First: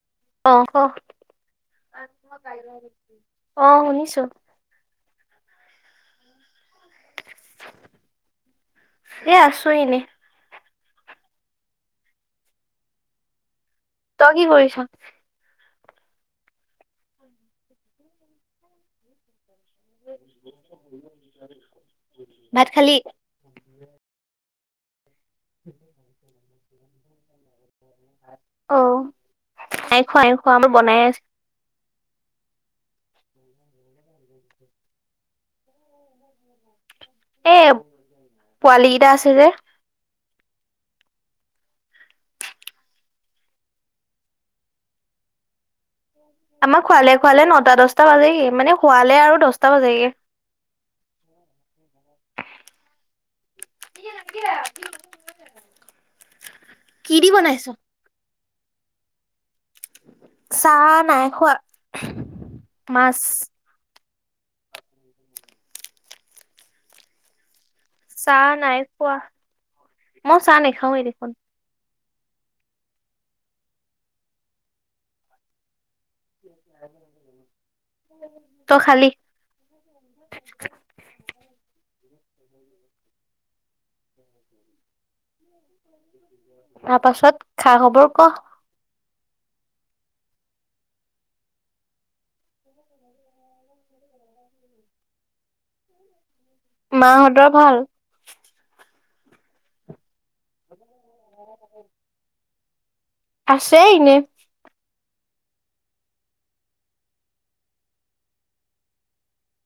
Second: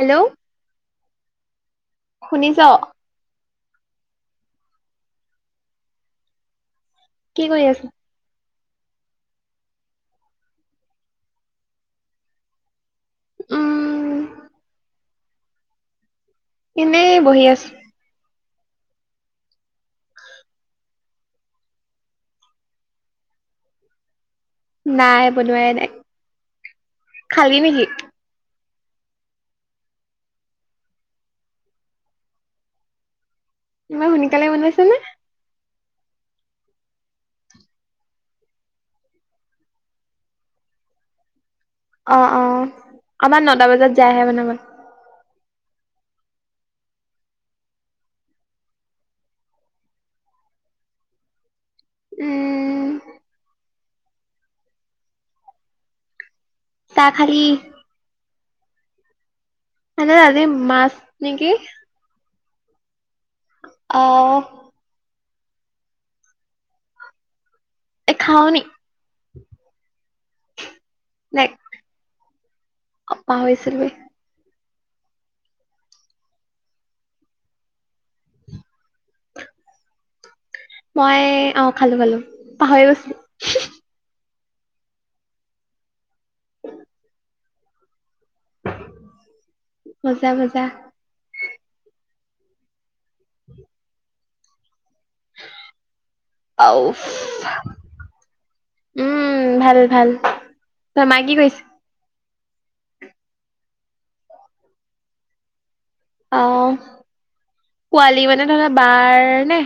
Hello অহ ক, শুনিছ কি অহ শুনিছো। কি কৰি আছা? এ আছো এনে। উম। তই কি কৰিছ? এনেই বহি আছো। ভাত খালী? নাই বনোৱাই নাই, খালী নেকি? অ, নাই খোৱা নাই খোৱা আমাৰ বনাই আছে। ইমান সোনকালে বনাইছে নে। এ পোৱালী কেইটা আছে যে। অ', অ', আমাৰ নটা বজাত যায়হে বনাব। আমাৰ খুৱালে খুৱালে নটা দচটা বাজেগে মানে খুৱালে আৰু দহটা বাজেগে। উ উম। চাহ কি দি খালি বনাইছ? মানে আজি চাহ মাছ নাই নেকি খোৱা, মাছ অ'। এ খাও চাহ নি নাই খোৱা, মই চাহ নাখাওঁৱে দেখোন। অ পা হৈছিলোৱে। তই খালি মই অ' খালো খালো। পাহৰি গৈছিলোঁ। তাৰ পাছত খা খবৰ ক। মজা মজা। উম আৰু মাহঁতৰ ভাল উম ভাল ভাল, তই মাই কি কৈছে? আছে এনে। অ' পোৱালি মানে ধৰা বাৰ নে?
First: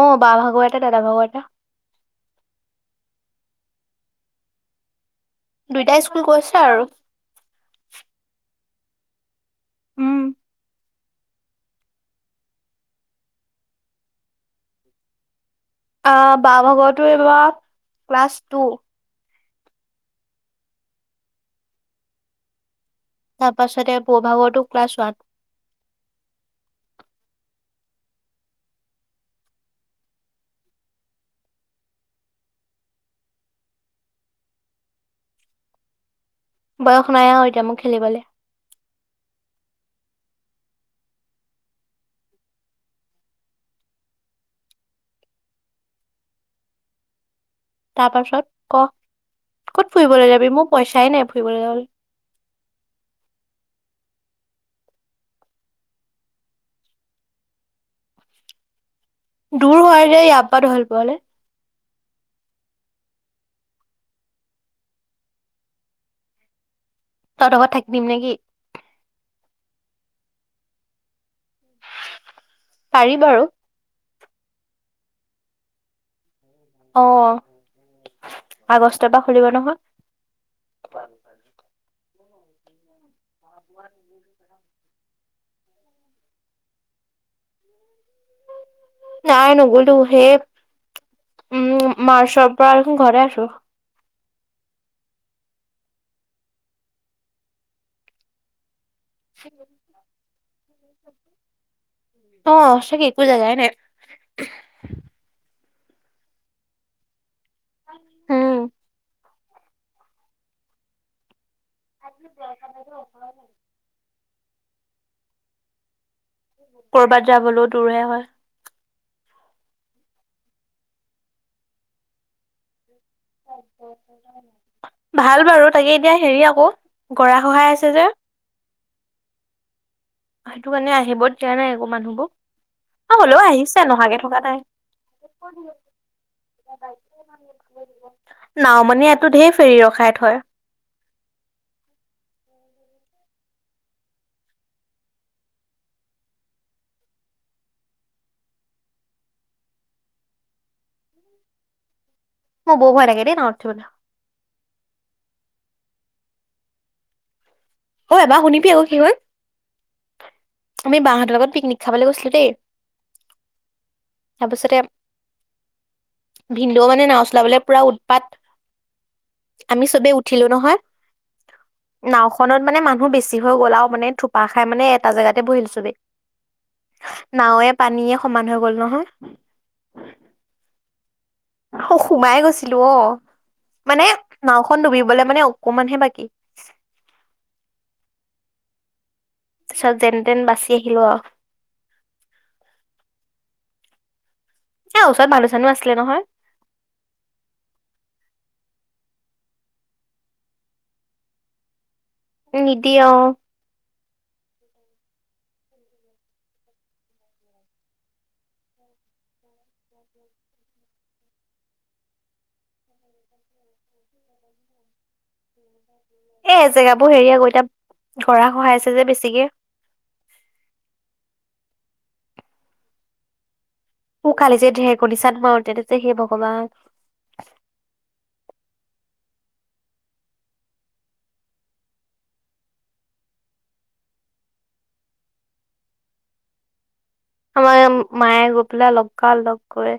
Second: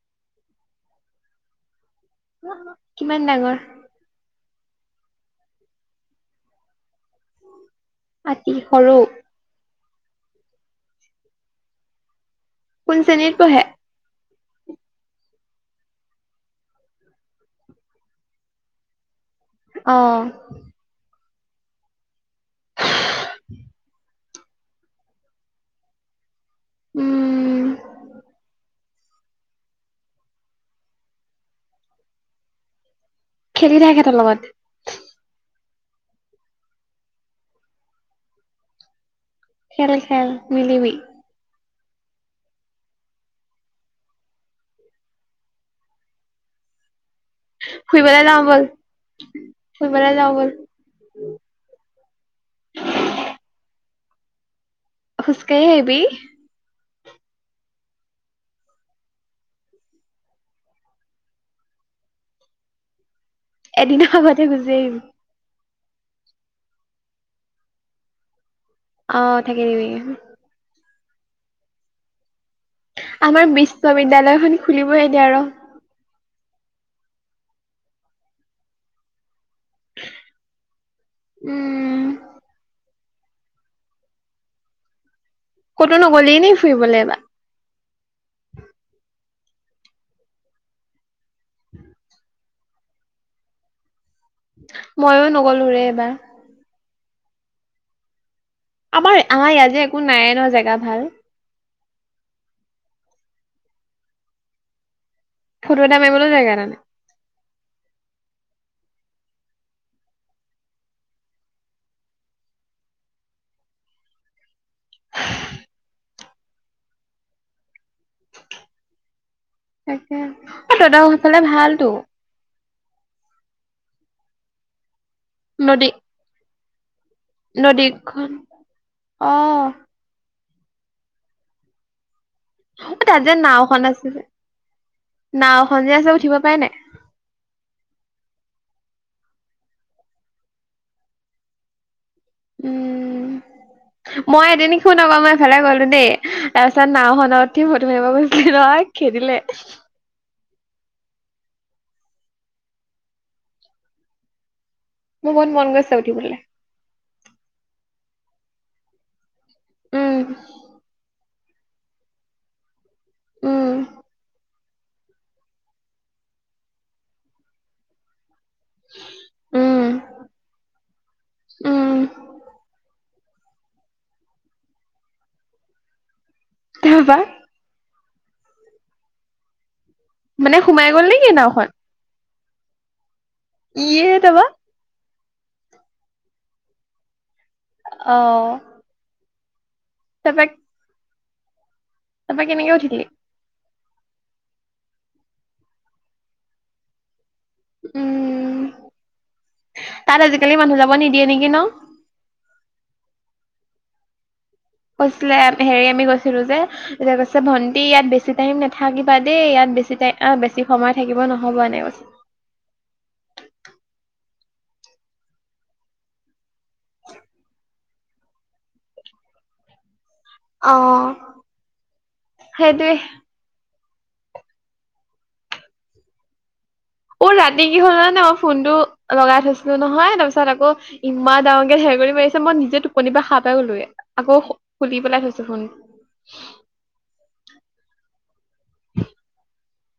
অ' বা ভাগুৱ এটা দাদা ভাগৰু এটা। কিমান ডাঙৰ? দুইটাই স্কুল গৈছে আৰু। আতি সৰু উম। কোন শ্ৰেণীত পঢ়ে? আহ বাভাগৰটো এইবাৰ ক্লাছ টু। অ'। তাৰপাছতে বৰ বভাগৰটো ক্লাছ ওৱান। উম। খেলি থাক সেঁতৰ লগত। বয়স নাই আৰু এতিয়া মোক খেলিবলৈ। খেল খেল মিলিবি। তাৰ ফুৰিবলৈ যাওঁ পাছত ব'ল কহ, কত ফুৰিবলৈ যাওঁ ব'ল যাবি মোৰ পইচাই নাই ফুৰিবলৈ যাবলৈ। অ' খোজ কাঢ়ি আহিবি। দূৰ হয় ইয়াৰপা ধৈল পুৰলে। এদিনৰ আগতে গুজি আহিবি। তহঁত ঘৰত থাকি দিম নেকি? অ' থাকি দিবি। পাৰি আমাৰ বাৰু বিশ্ববিদ্যয়ালয় খন খুলিবই এতিয়া ৰ'। অ' আগষ্টৰ পৰা খুলিব নহয়। উম আপ ক'তো নগ'লে ন ফুৰিবলৈ এইবাৰ? নাই নগলো হে উম মাৰ্চৰ পৰা দেখোন ঘৰতে আছোঁ। মইও নগলো ৰে এবাৰ। আমাৰ আমাৰ ইয়াত যে একো নাইে ন জেগা ভাল। অ' সঁচাকে একো জেগাই নাই। ফটো এটা মাৰিবল জেগা এটা নাই। হুম। [unintelligible] কৰ'বাত যাবলৈও দূৰহে হয়। তাকে অ' তত সফালে ভালতো। ভাল বাৰু নদী তাকে এতিয়া হেৰি আকৌ গৰা খহাই আছে যে নদীখন, অহ। সেইটো কাৰণে আহিব দিয়া নাই একো মানুহবোৰ। অ' তাত যে হ'লেও আহিছে নাওখন নহাকে আছিলে, থকা নাই। নাওখন যে আছে উঠিব পাই নাই? নাও মানে ইয়াতটো ঢেৰ ফেৰী ৰখাই থয়। উম। মই এদিন শুন আকৌ, মই এফালে গলো দেই তাৰপিছত নাও খনত উঠি ফটো মাৰিব গৈছিলো নহয় খেদিলে মোৰ বৰ ভয় লাগে দে নাৱত উঠিবলে মোৰ বহুত মন গৈছে উঠিবলৈ অ', এবাৰ শুনিবি আকৌ কি হল, উম আমি বাহঁতৰ লগত পিকনিক খাবলৈ গৈছিলোঁ দেই উম। তাৰপিছতে ভিনদেউ মানে নাও চলাবলে পুৰা উৎপাত। আমি উম চবেই উঠিলো নহয়, উম নাওখনত মানে মানুহ বেছি যি হৈ গলাও মানে থোপা খাই মানে এটা জেগাতে বহিল চবে, তাৰপা নাওয়ে পানীয়ে সমান হৈ গ'ল নহয়। মানে সোমাই গ'ল নে অ', সোমাই গৈছিলো অ, মানে ইয়ে তাৰপা নাওখন ডুবিবলৈ মানে অকমানহে বাকী আ, তাৰছত যেন তেন বাচি আহিলোঁ আৰু। তাৰপা কেনেকে উঠিলি? এ ওচৰত মানুহ চানো আছিলে নহয়। উম, তাত আজিকালি মানুহ যাব নিদিয়ে নেকি ন'? নিদিয়ে অ', কৈছিলে হেৰি আমি কৈছিলো যে এ কৈছে ভন্টি ইয়াত বেছি টাইম নাথাকিবা দেই ইয়াত বেছি টাই অ, বেছি সময় থাকিব নহব এনেকে কৈছে। এ জেগাবোৰ হেৰি আগৌ এতিয়া ঘৰা সহায়ছে যে বেছিকে। অ', সেইটোৱে মোক কালি যে ঢেৰকনিচাত মাৰোতেনে যে সেই ভগৱান অ', ৰাতি কি হ'ল জান' নাই, মই ফোনটো লগাই থৈছিলো নহয় তাৰ পিছত আকৌ ইমান ডাঙৰকে ধেৰেকনি মাৰিছে মই নিজে টোপনি পৰা হাৰ পাই গলোগে আকৌ খুলি পেলাই থৈছো ফোন। [inaudible] আমাৰ মায়ে গোপিলায় লগা লগ কৰে।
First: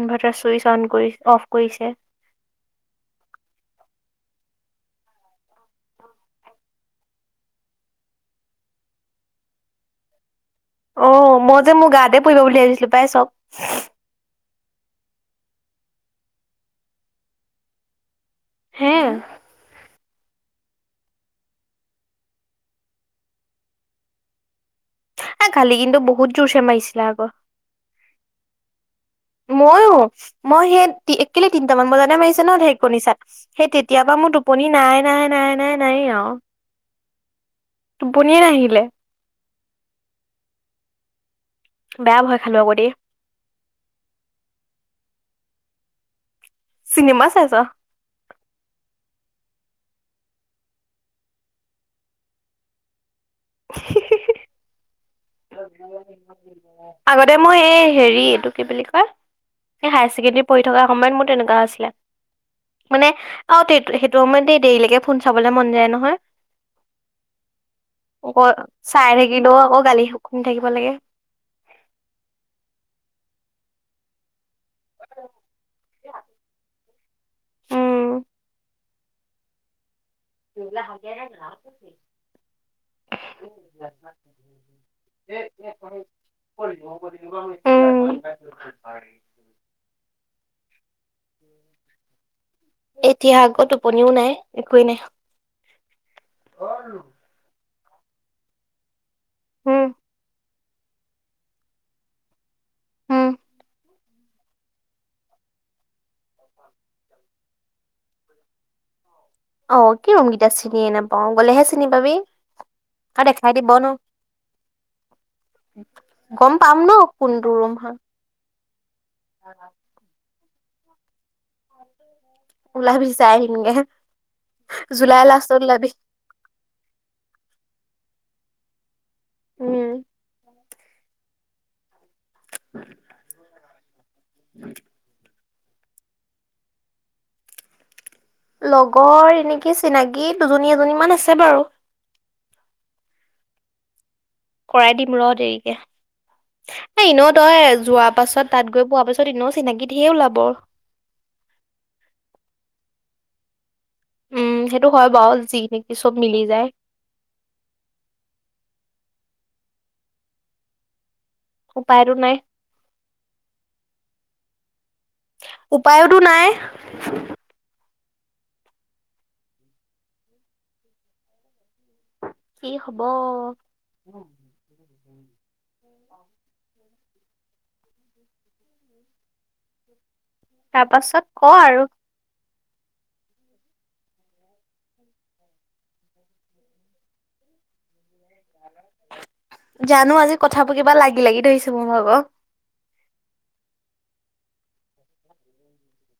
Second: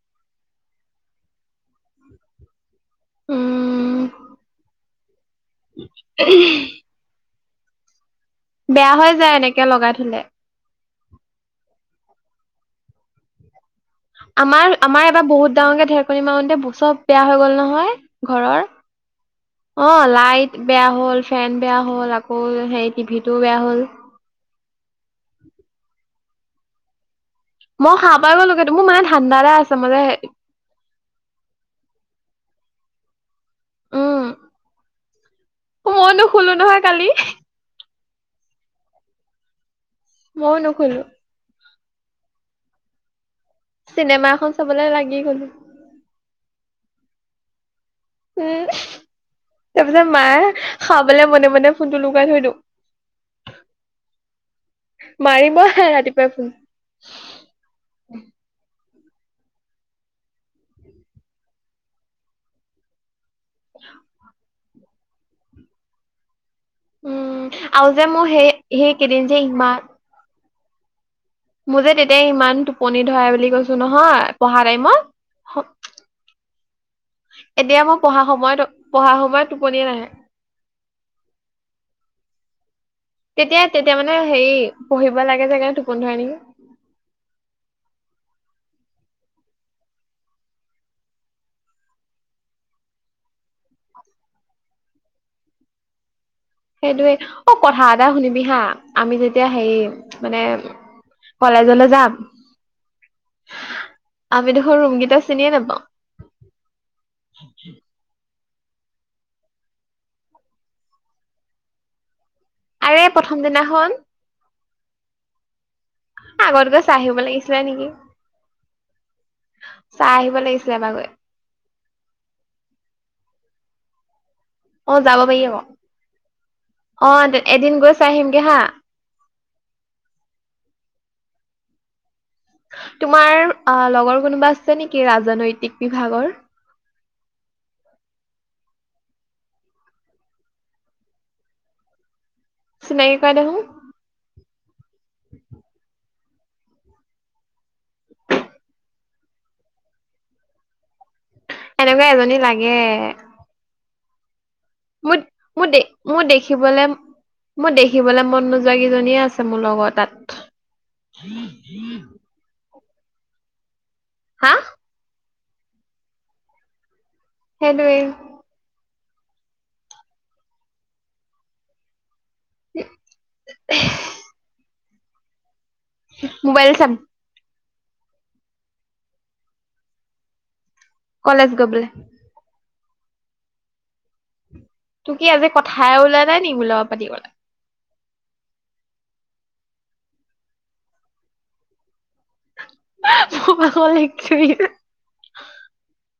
ইনভাৰ্টাৰ চুইচ অন কৰি অফ কৰিছে উম [inaudible] বেয়া হৈ যায় এনেকে লগাই থলে। অ', মই যে মোৰ গাতে পঢ়িব বুলি ভাবিছিলোঁ পাই চব। আমাৰ আমাৰ এবাৰ বহুত ডাঙৰকে ধেৰকনি মাৰতে ব চব বেয়া হৈ গল নহয়। ঘৰৰ হে অ', লাইট বেয়া হ'ল ফেন বেয়া হ'ল আকৌ সেই টিভিটো বেয়া হ'ল। আ, কালি কিন্তু বহুত জোৰ চে মাৰছিলে আকৌ। মই হাৰ পাই গ'লোঁগৈ মোৰ মায়ে ময়ো মই সেই একেলি তিনটামান বাজাটে মাৰিছে ন ঢেৰেকনি চাত। সেই তেতিয়াবা উম মোৰ টোপনি নাই - নাই - নাই - নাই - নাইয়ে ময়ো আৰু। নুশুলো নহয় কালি টোপনিয়ে নাহিলে। ময়ো নুশুলো। বেয়া ভয় খালো আক দেই। চিনেমাখন চাবলৈ লাগি গলো চিনেমা চাইছ? উম, তাৰপিছত মায়ে খাবলে মনে মনে ফোনটো লুকাই থৈ দিওঁ। [inaudible] মাৰিব ৰাতিপুৱাই ফোন আগতে মই এই হেৰি এইটো কি বুলি কয় সেই হায়াৰ ছেকেণ্ডৰী পঢ়ি থকা সময়ত মোৰ তেনেকুৱা আছিলে মানে অ', সেইটো সময়ত দেই দেৰিলৈকে ফোন চাবলে মন যায় নহয়। উম আৰু যে মোৰ অ'ক সেই চাই সেইকেইদিন যে থাকিলেও আকৌ ইমান গালি শুনি থাকিব লাগে। মোৰ যে তেতিয়াই ইমান টোপনি ধৰা বুলি কৈছো নহয়। পঢ়া টাইমত, এতিয়া মই উম। পঢ়া সময়ত পঢ়া সময়ত টোপনি নাহে। [inaudible] তেতিয়া তেতিয়া মানে হেৰি পঢ়িব লাগে যে সেইকাৰনে টোপনি ধৰে নেকি? উম, [inaudible] এতিয়া আকৌ টোপনিও নাই একোৱেই নাই। সেইটোয়ে অ', কথা এটা শুনিবি হা আমি যেতিয়া হেৰি উম, মানে কলেজলৈ যাম। উম, আমি দেখোন ৰুম কেইটা চিনিয়ে নাপাওঁ। অ', কি ৰুমকেইটা চিনিয়ে নাপাওঁ, গলেহে চিনি পাবি। আৰে আৰু প্ৰথম দেখাই দিব দিনাখন ন। গম আগত পাম গৈ ন চাই আহিব কোনটো লাগিছিলে ৰুম নেকি। হয়। চাই আহিব লাগিছিলে এবাৰগৈ। উলাবি চাই আহিমগে। অ', যাব জুলাই পাৰি লাষ্টত ওলাবি। অকৌ, এদিন গৈ চাই আহিমগে হা। উম, তোমাৰ আ, লগৰ কোনোবা আছে নেকি ৰাজনৈতিক বিভাগৰ? লগৰ এনেকে চিনাকী দুজনী এজনী মান আছে বাৰু। চিনাকী কৰাই দেহোন। কৰাই দিম ৰ' দেৰিকে। [inaudible] এ এনেও তই যোৱা পাছত, তাত গৈ পোৱা পাছত এনেও চিনাকী ধেৰে ওলাব। এনেকুৱা এজনী লাগে উম সেইটো হয় মোৰ বাৰু যি মোৰ দে নেকি চব মোৰ মিলি যায় দেখিবলে মই দেখিবলে মন নোযোৱা কেইজনীয়ে আছে মোৰ লগৰ তাত। উপায়টো নাই। হাঁ? উপায়োতো নাই। সেইটোৱে কি হব? মোবাইল চাম। তাৰ পাছত কলেজ ক' গৈ পেলাই আৰু। তু কি আজি কথাই উলোৱা নাই নি মোৰ লগত পাতি বলে। জানো আজি কথাবোৰ কিবা লাগি লাগি ধৰিছে মোৰ ভাগৰ। [unintelligible]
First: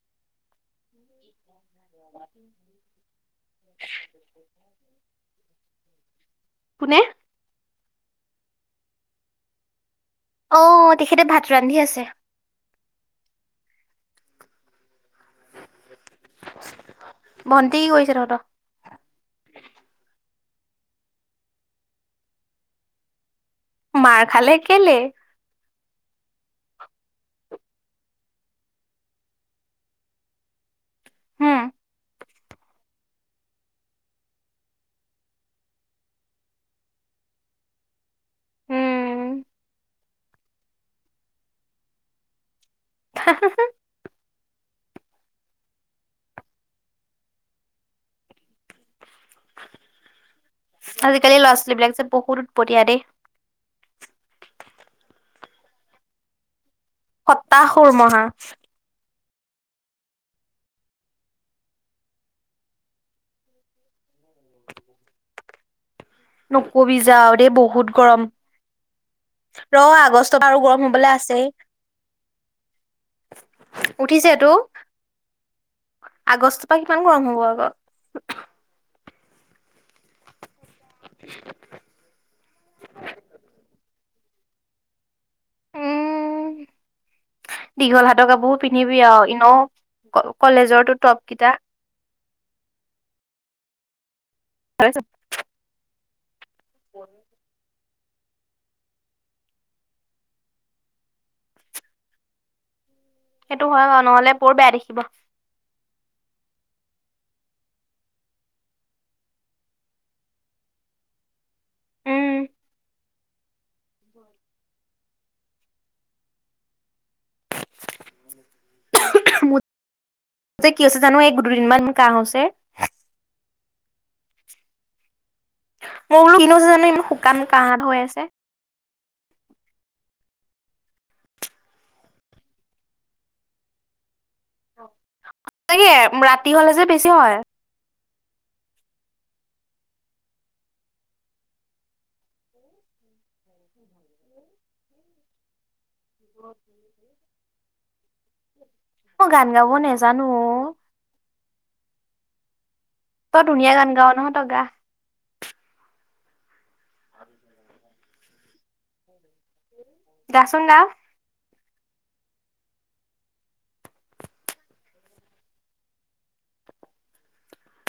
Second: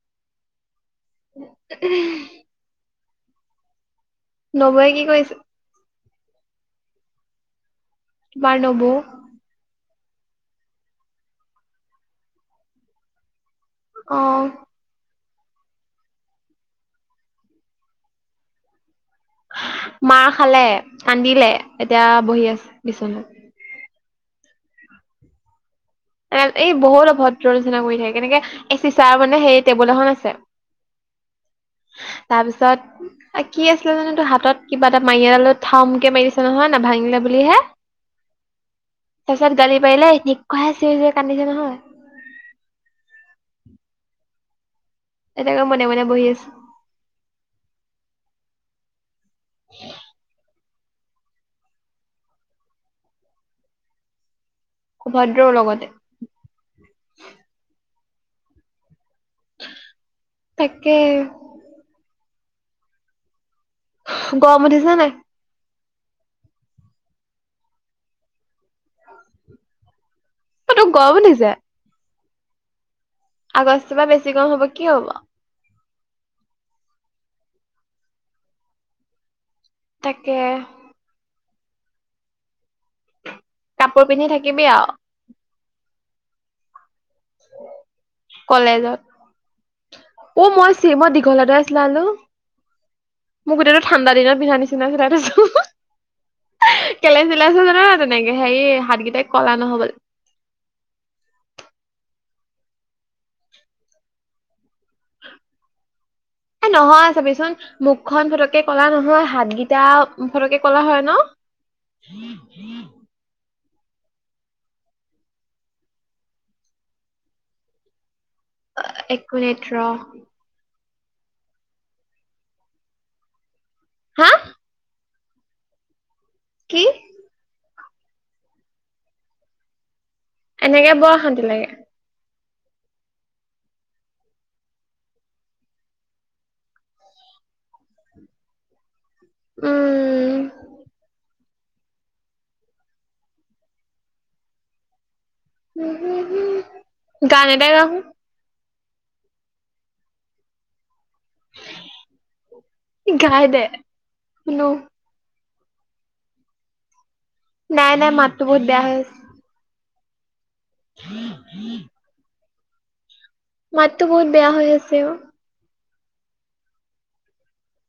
উম, [inaudible] নবয়ে কি কৰি আছে? কোনে? তোমাৰ নবৌ। অ', তেখেতে ভাত ৰান্ধি আছে। অ', ভণ্টি কৰিছে তহঁতক মাৰ খালে কান্দিলে এতিয়া বহি আছে বিচনাত। মাৰ খালে কেলে? এ এই বহুত অভদ্ৰ ৰচনা কৰি থাকে কেনেকে চিচাৰ মানে সেই টেবুল এখন আছে। হম [inaudible] তাৰ পিছত কি আছিলে জানো এইটো হাতত কিবা এটা মাৰি এডাল থামকে মাৰি দিছে নহয় ন। ভাঙিলে বুলিহে উম তাৰপিছত গালি পাৰিলে এনেকুৱাই চি চৰি কান্দিছে নহয় হা, হা, হা, এনেকে মনে মনে বহি আছো। [inaudible] আজিকালি ল'ৰা ছোৱালী বিলাক যে বহুত উৎপতিয়া দেই। অভদ্ৰও লগতে। সতাসুৰমহা। তাকে। গৰম উঠিছা নাই? নকবি যা আৰু দেই বহুত গৰম। ৰ' আগষ্ট পৰা আৰু অ গৰম তোৰ হবলৈ আছে। আগষ্ট পৰা বেছি গৰম উঠিছেতো। হব কি হ'ব? আগষ্টৰ পৰা কিমান গৰম হ'ব আকৌ? তাকে। কাপোৰ পিন্ধি থাকিবি আৰু। উম, দীঘল হাতৰ কাপোৰ পিন্ধিবি আৰু ইনেই। ও, মই চ মই দীঘলাতে আছিলোল মোৰ গোটেই ঠাণ্ডা দিনত পিন্ধা নিচিনা খুৰাতছো কেলাই চিলাইছো জান তেনেকে সেৰি হাতগেইটাই কলা নহল। সেইটো হয় নহলে বৰ বেয়া দেখিব। এ নহয় চাবিচোন মুখখন ফটকে কলা নহয় হাতগিটা ফটকে কলা হয় ন। [inaudible] হয়, একো মোৰ নেত্ৰ যে কি আছে জানো এই দুদিনমান কাহ হৈছে হা মই বোলো কিনো কি জানো ইমান শুকান কাহ হৈ আছে। এনেকে বৰশান্তি লাগে। হঁচাকে ৰাতি হ'লে যে বেছি হয়। উম, গান এটাই গা হু। মই গান গাব নেজানো অ, তই গাই দে ধুনীয়া গান গাৱ নহয় তই গা শুনো। নাই নাই মাতটো বহুত বেয়া হৈ আছে। গাচোন গা। [inaudible] মাততো বহুত বেয়া হৈ আছে অ,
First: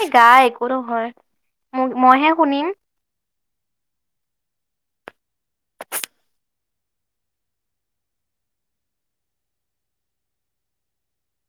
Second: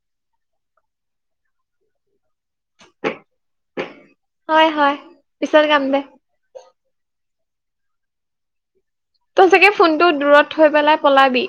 এই গা একো নহয় মইহে শুনিম। হয়, হয়, পিছত গাম দে। তই চাগে ফোনটো দূৰত থৈ পেলাই পলাবি।